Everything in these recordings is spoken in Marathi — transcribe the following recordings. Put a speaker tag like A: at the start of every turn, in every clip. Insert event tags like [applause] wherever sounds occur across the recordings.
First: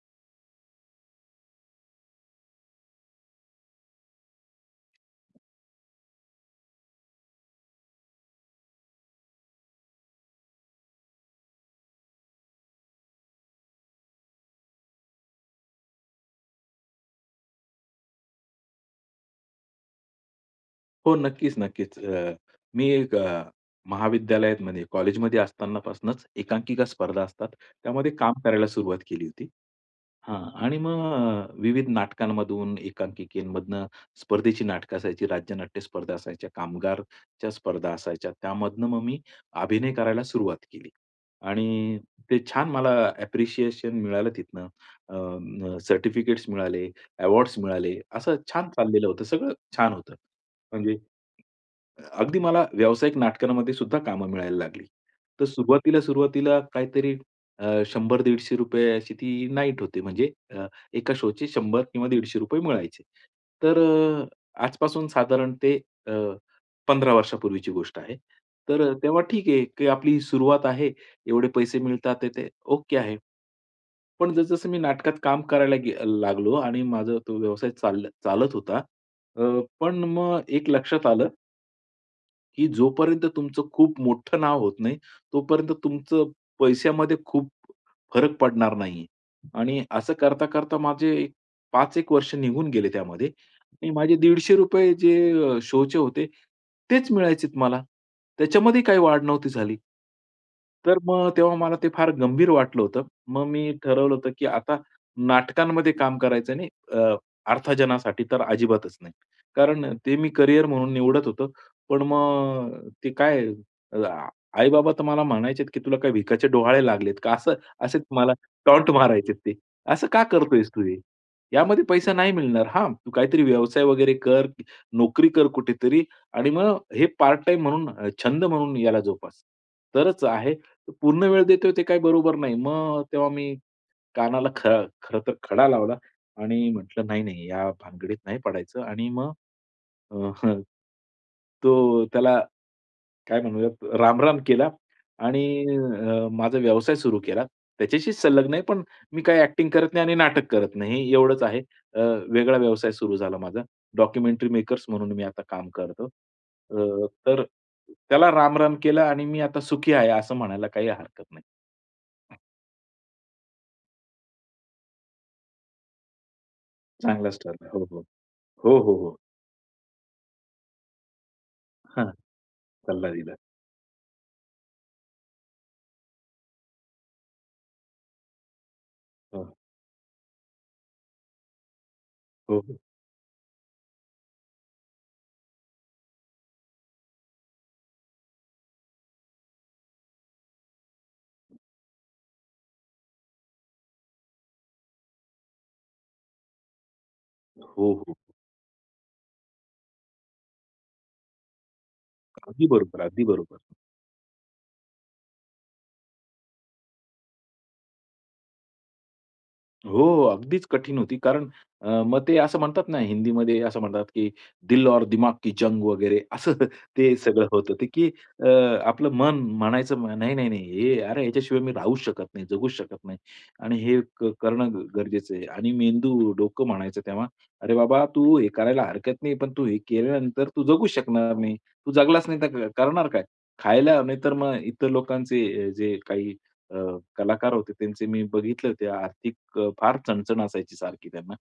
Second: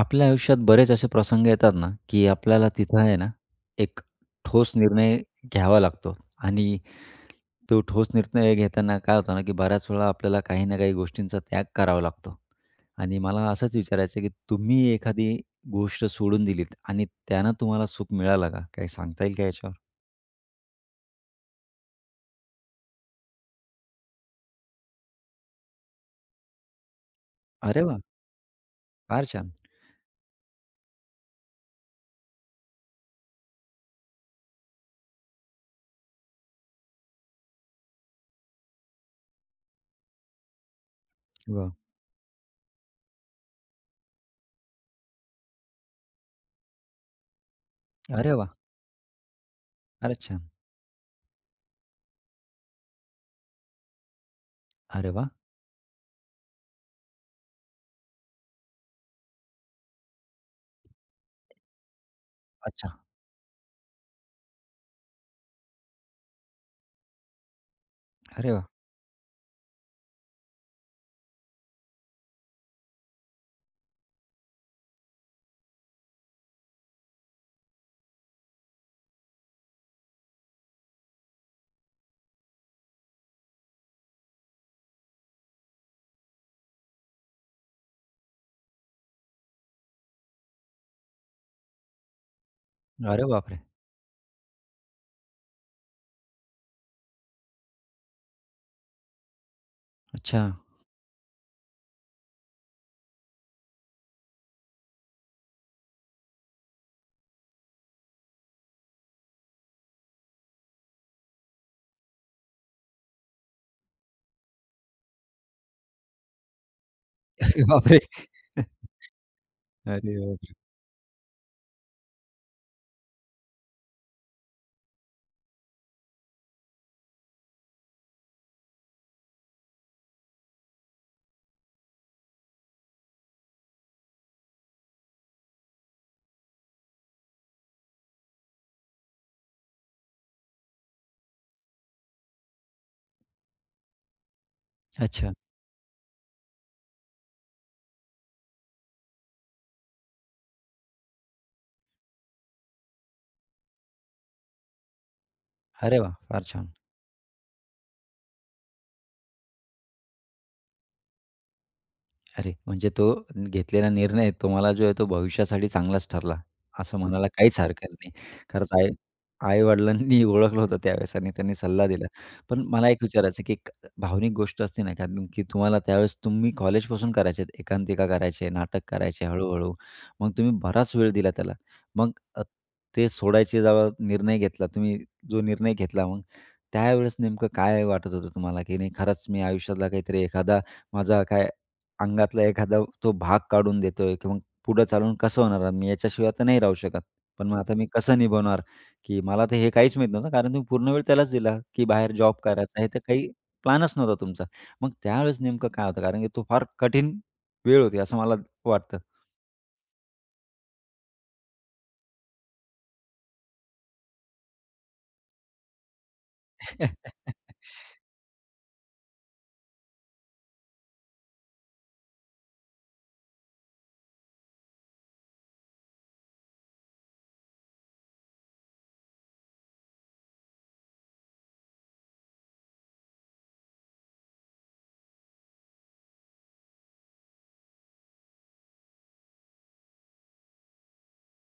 A: आपल्या आयुष्यात बरेच असे प्रसंग येतात ना, की आपल्याला तिथं आहे ना, एक ठोस निर्णय घ्यावा लागतो. आणि तो ठोस निर्णय घेताना काय होतं ना की बऱ्याच वेळा आपल्याला काही ना काही गोष्टींचा त्याग करावा लागतो आणि मला असंच विचारायचं आहे, की तुम्ही एखादी गोष्ट सोडून दिलीत आणि त्यानं तुम्हाला सुख मिळालं का? काही सांगता येईल का याच्यावर?
B: हो, नक्कीच, नक्कीच. अ, मी एक अ, महाविद्यालयातमध्ये कॉलेजमध्ये असतानापासनंच एकांकिका स्पर्धा असतात.
A: अरे वाह!
B: त्यामध्ये काम करायला सुरुवात केली
A: फार
B: होती.
A: छान.
B: हां आणि मग अ, विविध नाटकांमधून, एकांकिकेमधनं, स्पर्धेची नाटकं असायची, राज्यनाट्य स्पर्धा असायच्या, कामगारच्या स्पर्धा असायच्या. त्यामधनं मग मी अभिनय करायला सुरुवात केली.
A: वाह!
B: आणि ते छान मला ॲप्रिशिएशन मिळालं तिथनं. अ, म, सर्टिफिकेट्स मिळाले, अवॉर्ड्स मिळाले.
A: अरे
B: असं
A: वाह!
B: छान चाललेलं होतं सगळं, छान होतं.
A: फारच छान.
B: म्हणजे अ, अगदी मला व्यावसायिक नाटकांमध्ये सुद्धा कामं मिळायला लागली.
A: अरे वाह!
B: तर सुरुवातीला, सुरुवातीला काहीतरी अ, ₹100-150 अशी ती नाईट होती, म्हणजे अ, 1 का शोचे 100 किंवा ₹150
A: अच्छा.
B: मिळायचे. तर अ, आजपासून साधारण ते अ, 15 वर्षांपूर्वीची गोष्ट आहे.
A: अरे वाह!
B: तर अ, तेव्हा ठीक आहे, की आपली सुरुवात आहे एवढे पैसे मिळतात आहेत ते ओके आहे. पण जसं-जसं मी नाटकात काम करायला गे अ, लागलो आणि माझा तो व्यवसाय चाल चालत होता. अ, पण मग एक लक्षात आलं. की जोपर्यंत तुमचं खूप मोठं नाव होत नाही, तोपर्यंत तुमचं पैश्यामध्ये खूप फरक पडणार नाही आहे आणि असं करता-करता माझे 5 एक वर्ष निघून गेले
A: अरे
B: त्यामध्ये,
A: बापरे!
B: आणि माझे ₹150 जे शो चे होते तेच मिळायचेत मला. त्याच्यामध्ये काही वाढ नव्हती झाली.
A: अच्छा.
B: तर मग तेव्हा मला ते फार गंभीर वाटलं होतं, मग मी ठरवलं होतं, की आता नाटकांमध्ये काम करायचं नाही अ, अर्थाजनासाठी तर अजिबातच नाही. कारण ते मी करियर म्हणून निवडत होतो पण मग ते काय अ, आई-बाबा तर मला म्हणायचे, की "तुला काही भिकाचे डोहाळे लागलेत का?" असं
A: अरे
B: असे
A: बापरे!
B: मला
A: [chuckles]
B: टॉन्‍ट मारायचेत ते. "असं
A: अरे
B: का
A: बापरे!
B: करतोयेस तू हे? यामध्ये पैसा नाही मिळणार. हां, तू काहीतरी व्यवसाय वगैरे कर, नोकरी कर, कुठेतरी आणि मग हे पार्ट टाईम म्हणून अ, छंद म्हणून याला जोपास. तरच आहे पूर्ण वेळ देतोय ते काही बरोबर नाही." मग तेव्हा मी कानाला ख खरं तर खडा लावला आणि म्हटलं, "नाही-नाही या भानगडीत नाही पडायचं" आणि मग अ, [chuckles] तो त्याला काय म्हणूयात, रामराम केला
A: अच्छा.
B: आणि अ, माझा व्यवसाय सुरू केला, त्याच्याशी संलग्न आहे पण मी काय एक्टिंग करत नाही आणि नाटक करत नाही एवढंच आहे, अ, वेगळा व्यवसाय सुरू झाला माझा डॉक्युमेंटरी मेकर्स म्हणून मी आता काम
A: अरे
B: करतो.
A: वाह! फार छान.
B: अ, तर त्याला रामराम केला आणि मी आता सुखी आहे, असं म्हणायला काही हरकत नाही.
A: अरे म्हणजे तो घेतलेला निर्णय तुम्हाला जो आहे तो भविष्यासाठी चांगलाच ठरला असं म्हणायला
B: चांगलाच
A: काहीच
B: ठरला. हो,
A: हरकत
B: हो.
A: नाही. खरंच
B: हो,
A: आई
B: हो, हो.
A: आई-वडिलांनी ओळखलं होतं त्यावेळेस आणि त्यांनी सल्ला दिला.
B: हां,
A: पण मला एक
B: सल्ला दिला.
A: विचारायचं, की एक भावनिक गोष्ट असते ना, कारण की तुम्हाला त्यावेळेस तुम्ही कॉलेजपासून करायचे आहेत एकांकिका करायचे, नाटक करायचे,
B: हां.
A: हळू-हळू मग तुम्ही बराच वेळ दिला त्याला. मग अ,
B: हो, हो.
A: ते सोडायचे जेव्हा निर्णय घेतला, तुम्ही जो निर्णय घेतला मग त्यावेळेस नेमकं काय वाटत होतं तुम्हाला? की नाही खरंच मी आयुष्यातला काहीतरी एखादा माझा काय अंगातला एखादा तो भाग काढून देतोय, की मग पुढं चालवून कसं होणार? मी याच्याशिवाय आता नाही राहू शकत. पण मग आता मी
B: हो, हो.
A: कसं निभावणार? की मला तर हे काहीच माहीत नव्हतं. कारण तुम्ही पूर्ण वेळ त्यालाच दिला, की बाहेर जॉब
B: अगदी
A: करायचा आहे हे तर
B: बरोबर, अगदी
A: काही
B: बरोबर.
A: प्लॅनच नव्हता तुमचा. मग त्यावेळेस नेमकं काय होतं कारण की तो फार कठीण वेळ होती असं मला वाटतं.
B: हो, हो, अगदीच कठीण होती. कारण अ, मग ते असं म्हणतात ना हिंदीमध्ये असं म्हणतात, की दिल और दिमाग की जंग वगैरे असं [chuckles] ते सगळं
A: [chuckles]
B: होतं, की अ, आपलं मन म्हणायचं, नाही, नाही, नाही अरे याच्याशिवाय मी राहूच शकत नाही, जगूच शकत नाही आणि हे क करणं गरजेचं आहे आणि मेंदू, डोकं म्हणायचं तेव्हा, "अरे बाबा तू हे करायला हरकत नाही, पण तू हे केल्यानंतर तू जगू शकणार नाही. तू जगलाचं नाही तर क करणार काय?" खायला नाहीतर मग इतर लोकांचे जे काही अ, कलाकार होते त्यांचे मी बघितलं, ते आर्थिक फार चणचण असायची सारखी त्यांना.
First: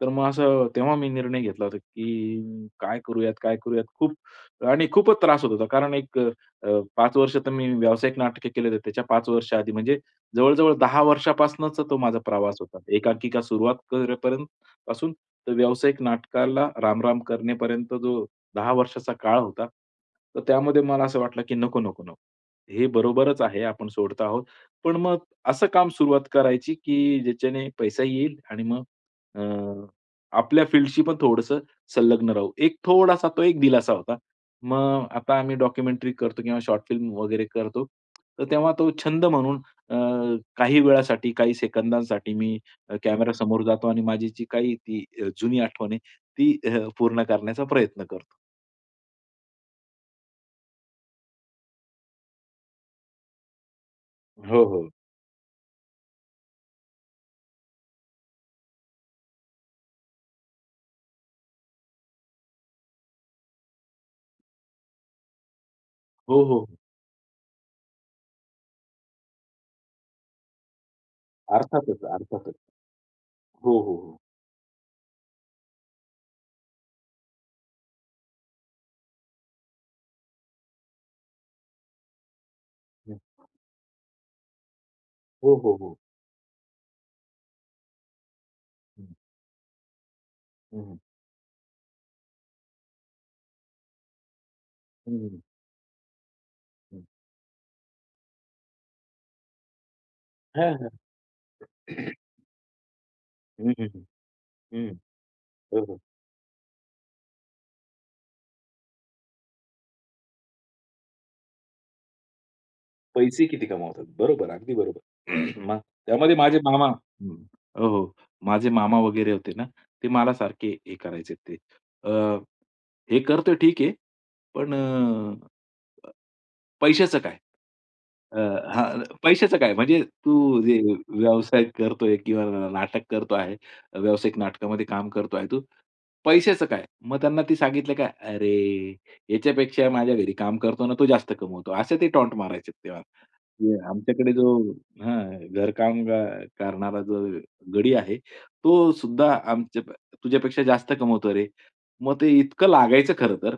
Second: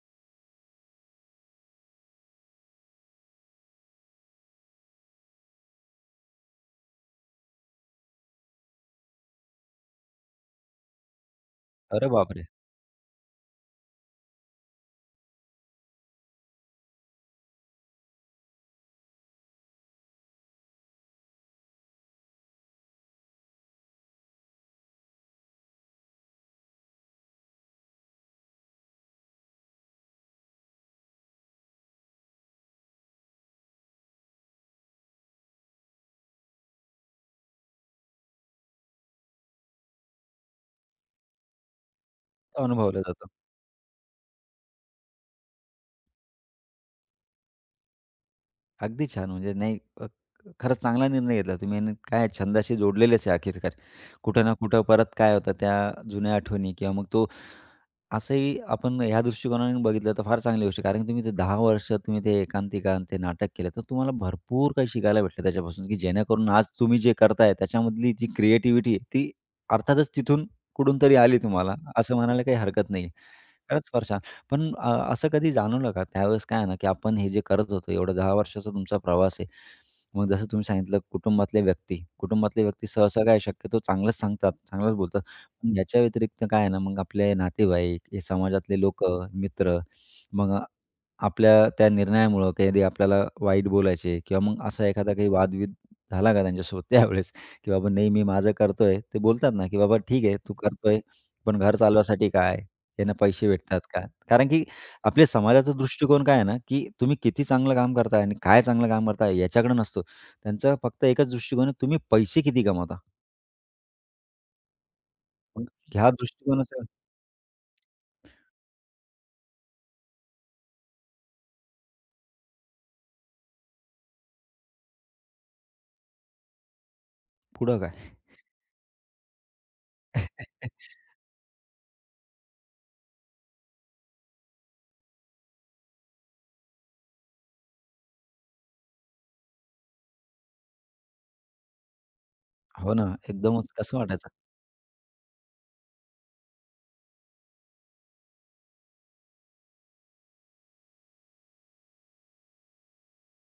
B: तर मग असं, तेव्हा मी निर्णय घेतला होता, की काय करूयात? काय करूयात? खूप आणि खूपच त्रास होत होता. कारण एक अ, 5 वर्ष तर मी व्यावसायिक नाटक केले, त्याच्या 5 वर्षाआधी म्हणजे जवळजवळ 10 वर्षापासनच तो
A: अरे
B: माझा
A: बापरे!
B: प्रवास होता. एकांकिका सुरुवात करेपर्यंत पासून तर व्यावसायिक नाटकाला रामराम करणेपर्यंत जो 10 वर्षाचा काळ होता, तर त्यामध्ये मला असं वाटलं, की नको, नको, नको हे बरोबरच आहे, आपण सोडत आहोत. पण मग असं काम सुरुवात करायची, की ज्याच्याने पैसा येईल आणि मग अ, आपल्या फील्डशी पण थोडंसं संलग्न राहू, एक थोडासा तो एक दिलासा होता. मग आता आम्ही डॉक्युमेंटरी करतो किंवा शॉर्ट फिल्म वगैरे करतो, तर तेव्हा तो छंद म्हणून अ, काही वेळासाठी, काही सेकंदांसाठी, मी अ,
A: अनुभवलं जातं.
B: कॅमेरा समोर जातो आणि माझी जी काही ती अ, जुनी आठवण आहे ती हं पूर्ण करण्याचा प्रयत्न करतो.
A: अगदी छान. म्हणजे नाही अ, खरंच चांगला निर्णय घेतला तुम्ही आणि काय छंदाशी जोडलेलेच आहे आखिरकार. कुठं ना
B: हो,
A: कुठं
B: हो.
A: परत काय होतं त्या जुन्या आठवणी किंवा मग तो असंही आपण ह्या दृष्टिकोनाने बघितलं तर फार चांगली गोष्ट आहे, कारण की तुम्ही जर 10 वर्ष तुम्ही ते एकांकिका आणि ते नाटक केलं तर तुम्हाला भरपूर काही शिकायला भेटलं त्याच्यापासून, की
B: हो,
A: जेणेकरून आज
B: हो.
A: तुम्ही जे करताय त्याच्यामधली जी क्रिएटिव्हिटी आहे, ती अर्थातच तिथून कुठून तरी आली तुम्हाला
B: अर्थातच,
A: असं म्हणायला
B: अर्थातच.
A: काही हरकत नाही आहे.
B: हो,
A: खरंच
B: हो,
A: फार
B: हो.
A: छान. पण अ, असं कधी जाणवलं का त्यावेळेस काय आहे ना की आपण हे जे करत होतो एवढं 10 वर्षाचा तुमचा प्रवास आहे, मग जसं तुम्ही सांगितलं कुटुंबातल्या व्यक्ती कुटुंबातले व्यक्ती सहसा काय आहे
B: हं.
A: शक्यतो चांगलंच सांगतात, चांगलंच बोलतात
B: हो, हो, हो.
A: याच्या व्यतिरिक्त काय आहे ना मग, आपले नातेवाईक हे समाजातले
B: हं.
A: लोकं, मित्र मग
B: हं, हं.
A: आपल्या त्या निर्णयामुळं कधी आपल्याला वाईट बोलायचे किंवा मग असा एखादा
B: हं,
A: काही
B: हं.
A: वाद-बिद झाला का त्यांच्यासोबत
B: हं.
A: त्यावेळेस की बाबा नेहमी माझं करतोय ते बोलतात ना की "बाबा ठीक आहे, तू
B: हां, हां.
A: करतोय, पण घर
B: [clears throat]
A: चालवायसाठी काय? त्यानं पैसे
B: हं,
A: भेटतात का?"
B: हं.
A: कारण की
B: हं.
A: आपल्या समाजाचा
B: हो, हो.
A: दृष्टिकोन काय आहे ना की तुम्ही किती चांगलं काम करताय आणि काय चांगलं काम करताय याच्याकडं नसतो, त्यांचं फक्त एकच दृष्टिकोन आहे तुम्ही पैसे किती कमवता?
B: पैसे किती कमावतात. बरोबर, अगदी बरोबर. [clears throat]
A: मग
B: मग
A: ह्या
B: त्यामध्ये माझे
A: दृष्टिकोनाचा
B: मामा हं. हो, हो, माझे मामा वगैरे होते ना, ते मला सारखे हे करायचे ते, अ, "हे करतो ठीक आहे, पण पैशाचं काय?
A: पुढं काय?
B: अ, हां, पैशाचं काय म्हणजे तू जे
A: [chuckles]
B: व्यावसायिक करतोय किंवा नाटक करतो आहे. व्यावसायिक नाटकामध्ये काम करतो आहे तू, पैशाचं काय?" मग त्यांना ते सांगितलं का "अरे याच्यापेक्षा माझ्या घरी काम करतो ना, तो जास्त कमवतो," असे ते टॉन्ट मारायचे
A: हो
B: तेव्हा.
A: ना, एकदमच कसं वाटायचं.
B: आमच्याकडे जो हां, घरकाम करणारा जो गडी आहे, तो सुद्धा आमच्या तुझ्यापेक्षा जास्त कमवतो रे. मग ते इतकं लागायचं खरंतर.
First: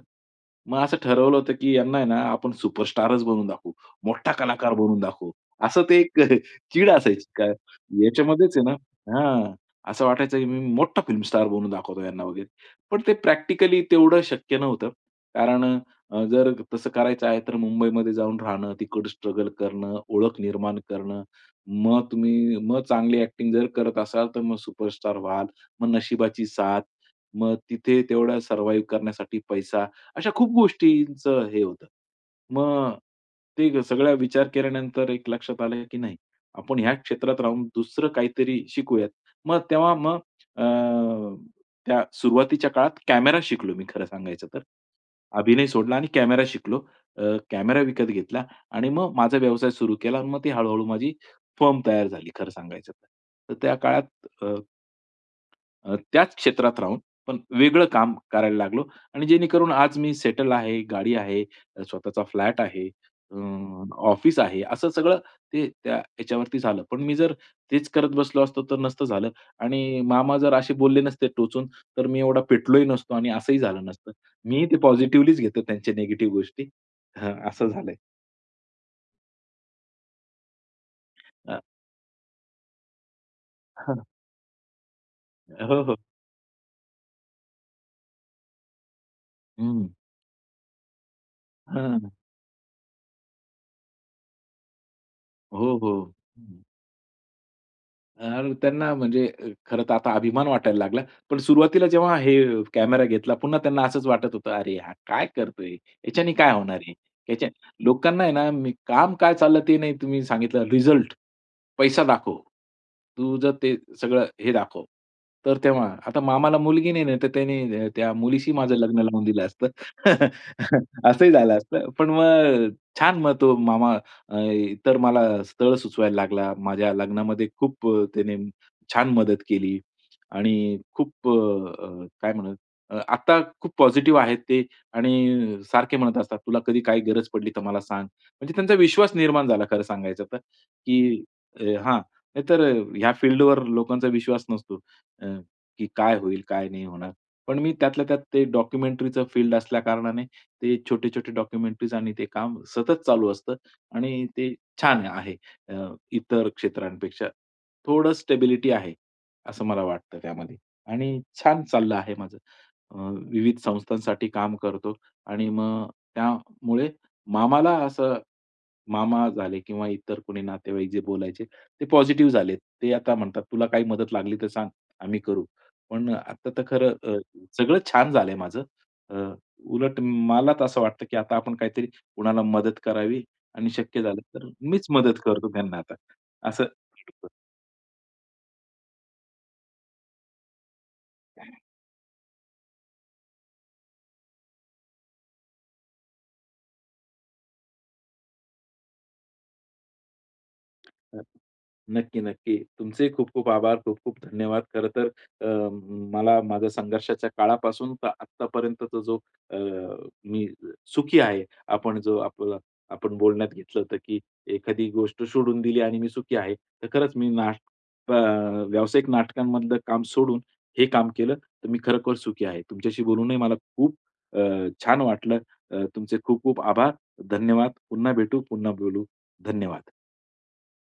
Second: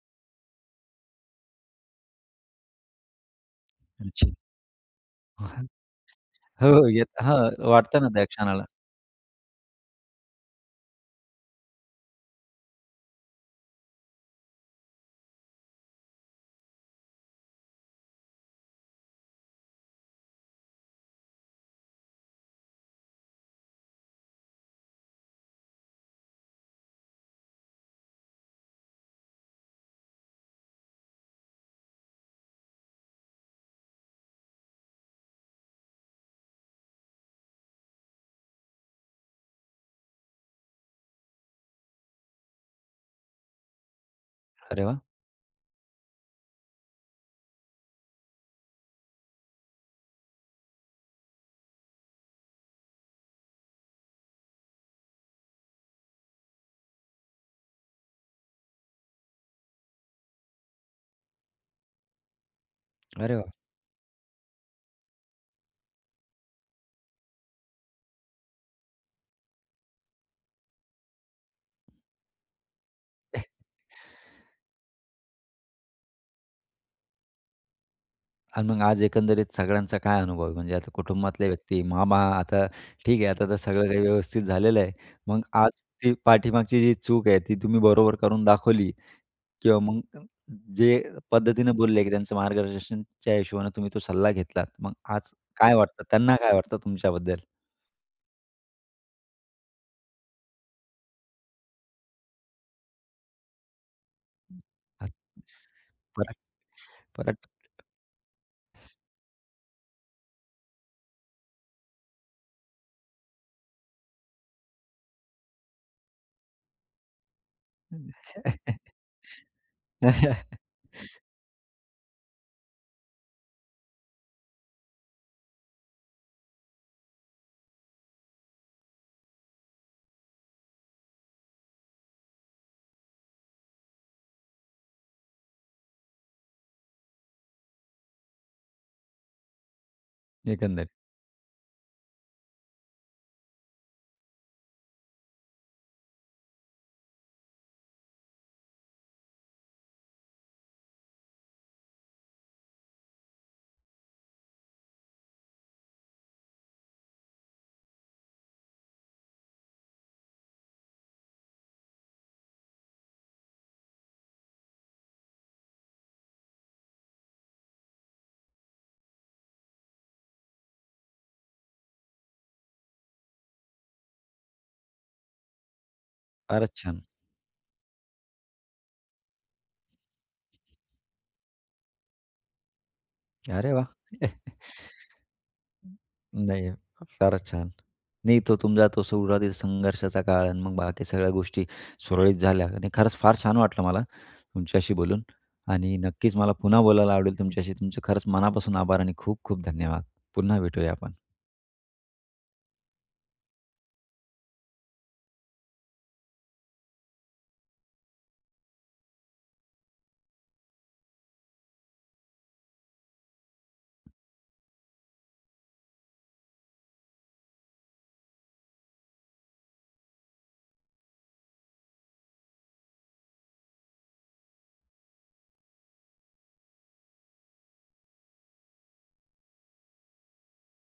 B: मग असं ठरवलं होतं की यांना आहे ना आपण सुपरस्टार बनून दाखवू, मोठा
A: अच्छा.
B: कलाकार बनून दाखवू
A: [chuckles]
B: असं ते एक [chuckles]
A: हो, हो,
B: चीड
A: येतं
B: असायची.
A: हां, वाटतं ना त्या
B: याच्यामध्येच आहे
A: क्षणाला.
B: ना हां, असं वाटायचं की मी मोठा फिल्म स्टार बनून दाखवतो यांना वगैरे पण ते प्रॅक्टिकली तेवढं शक्य नव्हतं कारण, जर तसं करायचं आहे तर मुंबईमध्ये जाऊन राहणं तिकडं स्ट्रगल करणं, ओळख निर्माण करणं मग तुम्ही मग चांगली ॲक्टिंग जर करत असाल तर मग सुपरस्टार व्हाल मग नशिबाची साथ मग तिथे तेवढा सर्व्हायव्ह करण्यासाठी पैसा अशा खूप गोष्टींचं हे होतं. मग ते सगळा विचार केल्यानंतर एक लक्षात आलं की नाही आपण ह्या क्षेत्रात राहून दुसरं काहीतरी शिकूयात मग तेव्हा मग अ, त्या सुरुवातीच्या काळात कॅमेरा शिकलो मी खरं सांगायचं तर.
A: अरे वाह!
B: अभिनय सोडला आणि कॅमेरा शिकलो. अ, कॅमेरा विकत घेतला आणि मग माझा व्यवसाय सुरू केला आणि मग ती हळू-हळू माझी फर्म तयार झाली खरं सांगायचं तर. त्या काळात अ, अ, त्याच क्षेत्रात राहून पण वेगळं काम करायला लागलो आणि जेणेकरून आज मी सेटल आहे गाडी आहे, स्वतःचा फ्लॅट आहे
A: अरे
B: अ,
A: वाह!
B: ऑफिस आहे असं सगळं ते त्या ह्याच्यावरती झालं. पण मी जर तेच करत बसलो असतो, तर नसतं झालं आणि मामा जर असे बोलले नसते टोचून तर मी एवढा पेटलोही नसतो आणि असंही
A: [snorts]
B: झालं नसतं. मी ते पॉझिटिव्हलीच घेतो त्यांचे निगेटिव्ह गोष्टी हां, असं झालंय.
A: आणि मग आज एकंदरीत सगळ्यांचा काय अनुभव आहे, म्हणजे आता कुटुंबातल्या
B: हां.
A: व्यक्ती, मामा आता ठीक आहे आता तर सगळं काही
B: हां.
A: व्यवस्थित झालेलं आहे. मग
B: अ, हो,
A: आज
B: हो.
A: ती पाठीमागची जी चूक आहे, ती तुम्ही बरोबर करून दाखवली किंवा
B: हं.
A: मग जे पद्धतीनं
B: हां,
A: बोलले, की
B: हां.
A: त्यांचं मार्गदर्शनच्या हिशोबाने तुम्ही तो सल्ला घेतलात. मग आज काय
B: हो, हो,
A: वाटतं, त्यांना काय
B: हं.
A: वाटतं तुमच्याबद्दल?
B: यार त्यांना म्हणजे खरंतर आता अभिमान वाटायला लागला, पण सुरुवातीला जेव्हा हे कॅमेरा घेतला पुन्हा त्यांना असंच वाटत होतं,
A: हं,
B: "अरे, हा काय करतोय,
A: परत
B: याच्याने काय होणार आहे,
A: परत
B: याच्याने" लोकांना आहे ना, काम काय चाललं ते नाही तुम्ही सांगितलं रिझल्ट, पैसा दाखव. तू जर ते सगळं हे दाखव तर तेव्हा, आता मामाला मुलगी नाही आहे, नाहीतर त्याने
A: हं.
B: त्या मुलीशी माझं लग्न लावून दिलं असतं.
A: [chuckles]
B: [chuckles] असंही झालं असतं. पण मग अ, छान मग तो मामा अ, इतर मला स्थळ सुचवायला लागला. माझ्या लग्नामध्ये खूप अ, त्याने छान मदत केली. आणि खूप अ, अ, काय म्हणूयात आता खूप पॉझिटिव्ह आहेत ते आणि सारखे म्हणत असतात, "तुला कधी काही गरज पडली, तर मला सांग." म्हणजे त्यांचा विश्वास निर्माण झाला खरं सांगायचं तर,
A: एकंदरीत.
B: की हां, नाहीतर ह्या फील्डवर लोकांचा विश्वास नसतो, अ, की काय होईल? काय नाही होणार? पण मी त्यातल्या त्यात ते डॉक्युमेंटरीचं फील्ड असल्या कारणाने ते छोटे-छोटे डॉक्युमेंटरीज आणि ते काम सतत चालू असतं आणि ते छान आहे, अ, इतर क्षेत्रांपेक्षा. थोडं स्टेबिलिटी आहे, असं मला वाटतं त्यामध्ये. आणि छान चाललं आहे माझं. अ, विविध संस्थांसाठी काम करतो आणि मग अ, त्यामुळे मामाला असं मामा झाले किंवा इतर कोणी नातेवाईक जे बोलायचे, ते पॉझिटिव्ह झालेत. ते आता म्हणतात, "तुला काही मदत लागली तर सांग, आम्ही करू." पण आता तर
A: फारच
B: खरं
A: छान.
B: अ, सगळं छान झालंय माझं अ, उलट मला तर असं वाटतं, की आता आपण काहीतरी कुणाला मदत करावी आणि
A: अरे वाह!
B: शक्य झालं तर
A: [chuckles]
B: मीच मदत करतो त्यांना आता
A: हं.
B: असं.
A: नाही, फारच छान. नाही, तो तुमचा तो सुरुवातीचा संघर्षाचा काळ आहे, मग बाकी सगळ्या गोष्टी सुरळीत झाल्या आणि खरंच फार छान वाटलं मला तुमच्याशी बोलून आणि नक्कीच मला पुन्हा बोलायला आवडेल तुमच्याशी. तुमचे खरंच मनापासून आभार आणि खूप-खूप धन्यवाद. पुन्हा भेटूया आपण.
B: हां, नक्की, नक्की. तुमचेही खूप-खूप आभार. खूप-खूप धन्यवाद खरंतर मला अ, माझ्या संघर्षाच्या काळापासून तर आत्तापर्यंतचा जो मी अ, सुखी आहे. आपण जो आपला आपण बोलण्यात घेतलं होतं, की एखादी गोष्ट सोडून दिली आणि मी सुखी आहे तर खरंच मी नाटक अ, व्यावसायिक नाटकांमधलं काम सोडून, हे काम केलं तर मी खरोखर सुखी आहे. तुमच्याशी बोलूनही मला खूप अ, छान वाटलं. अ, तुमचे खूप-खूप आभार धन्यवाद. पुन्हा भेटू, पुन्हा बोलू, धन्यवाद.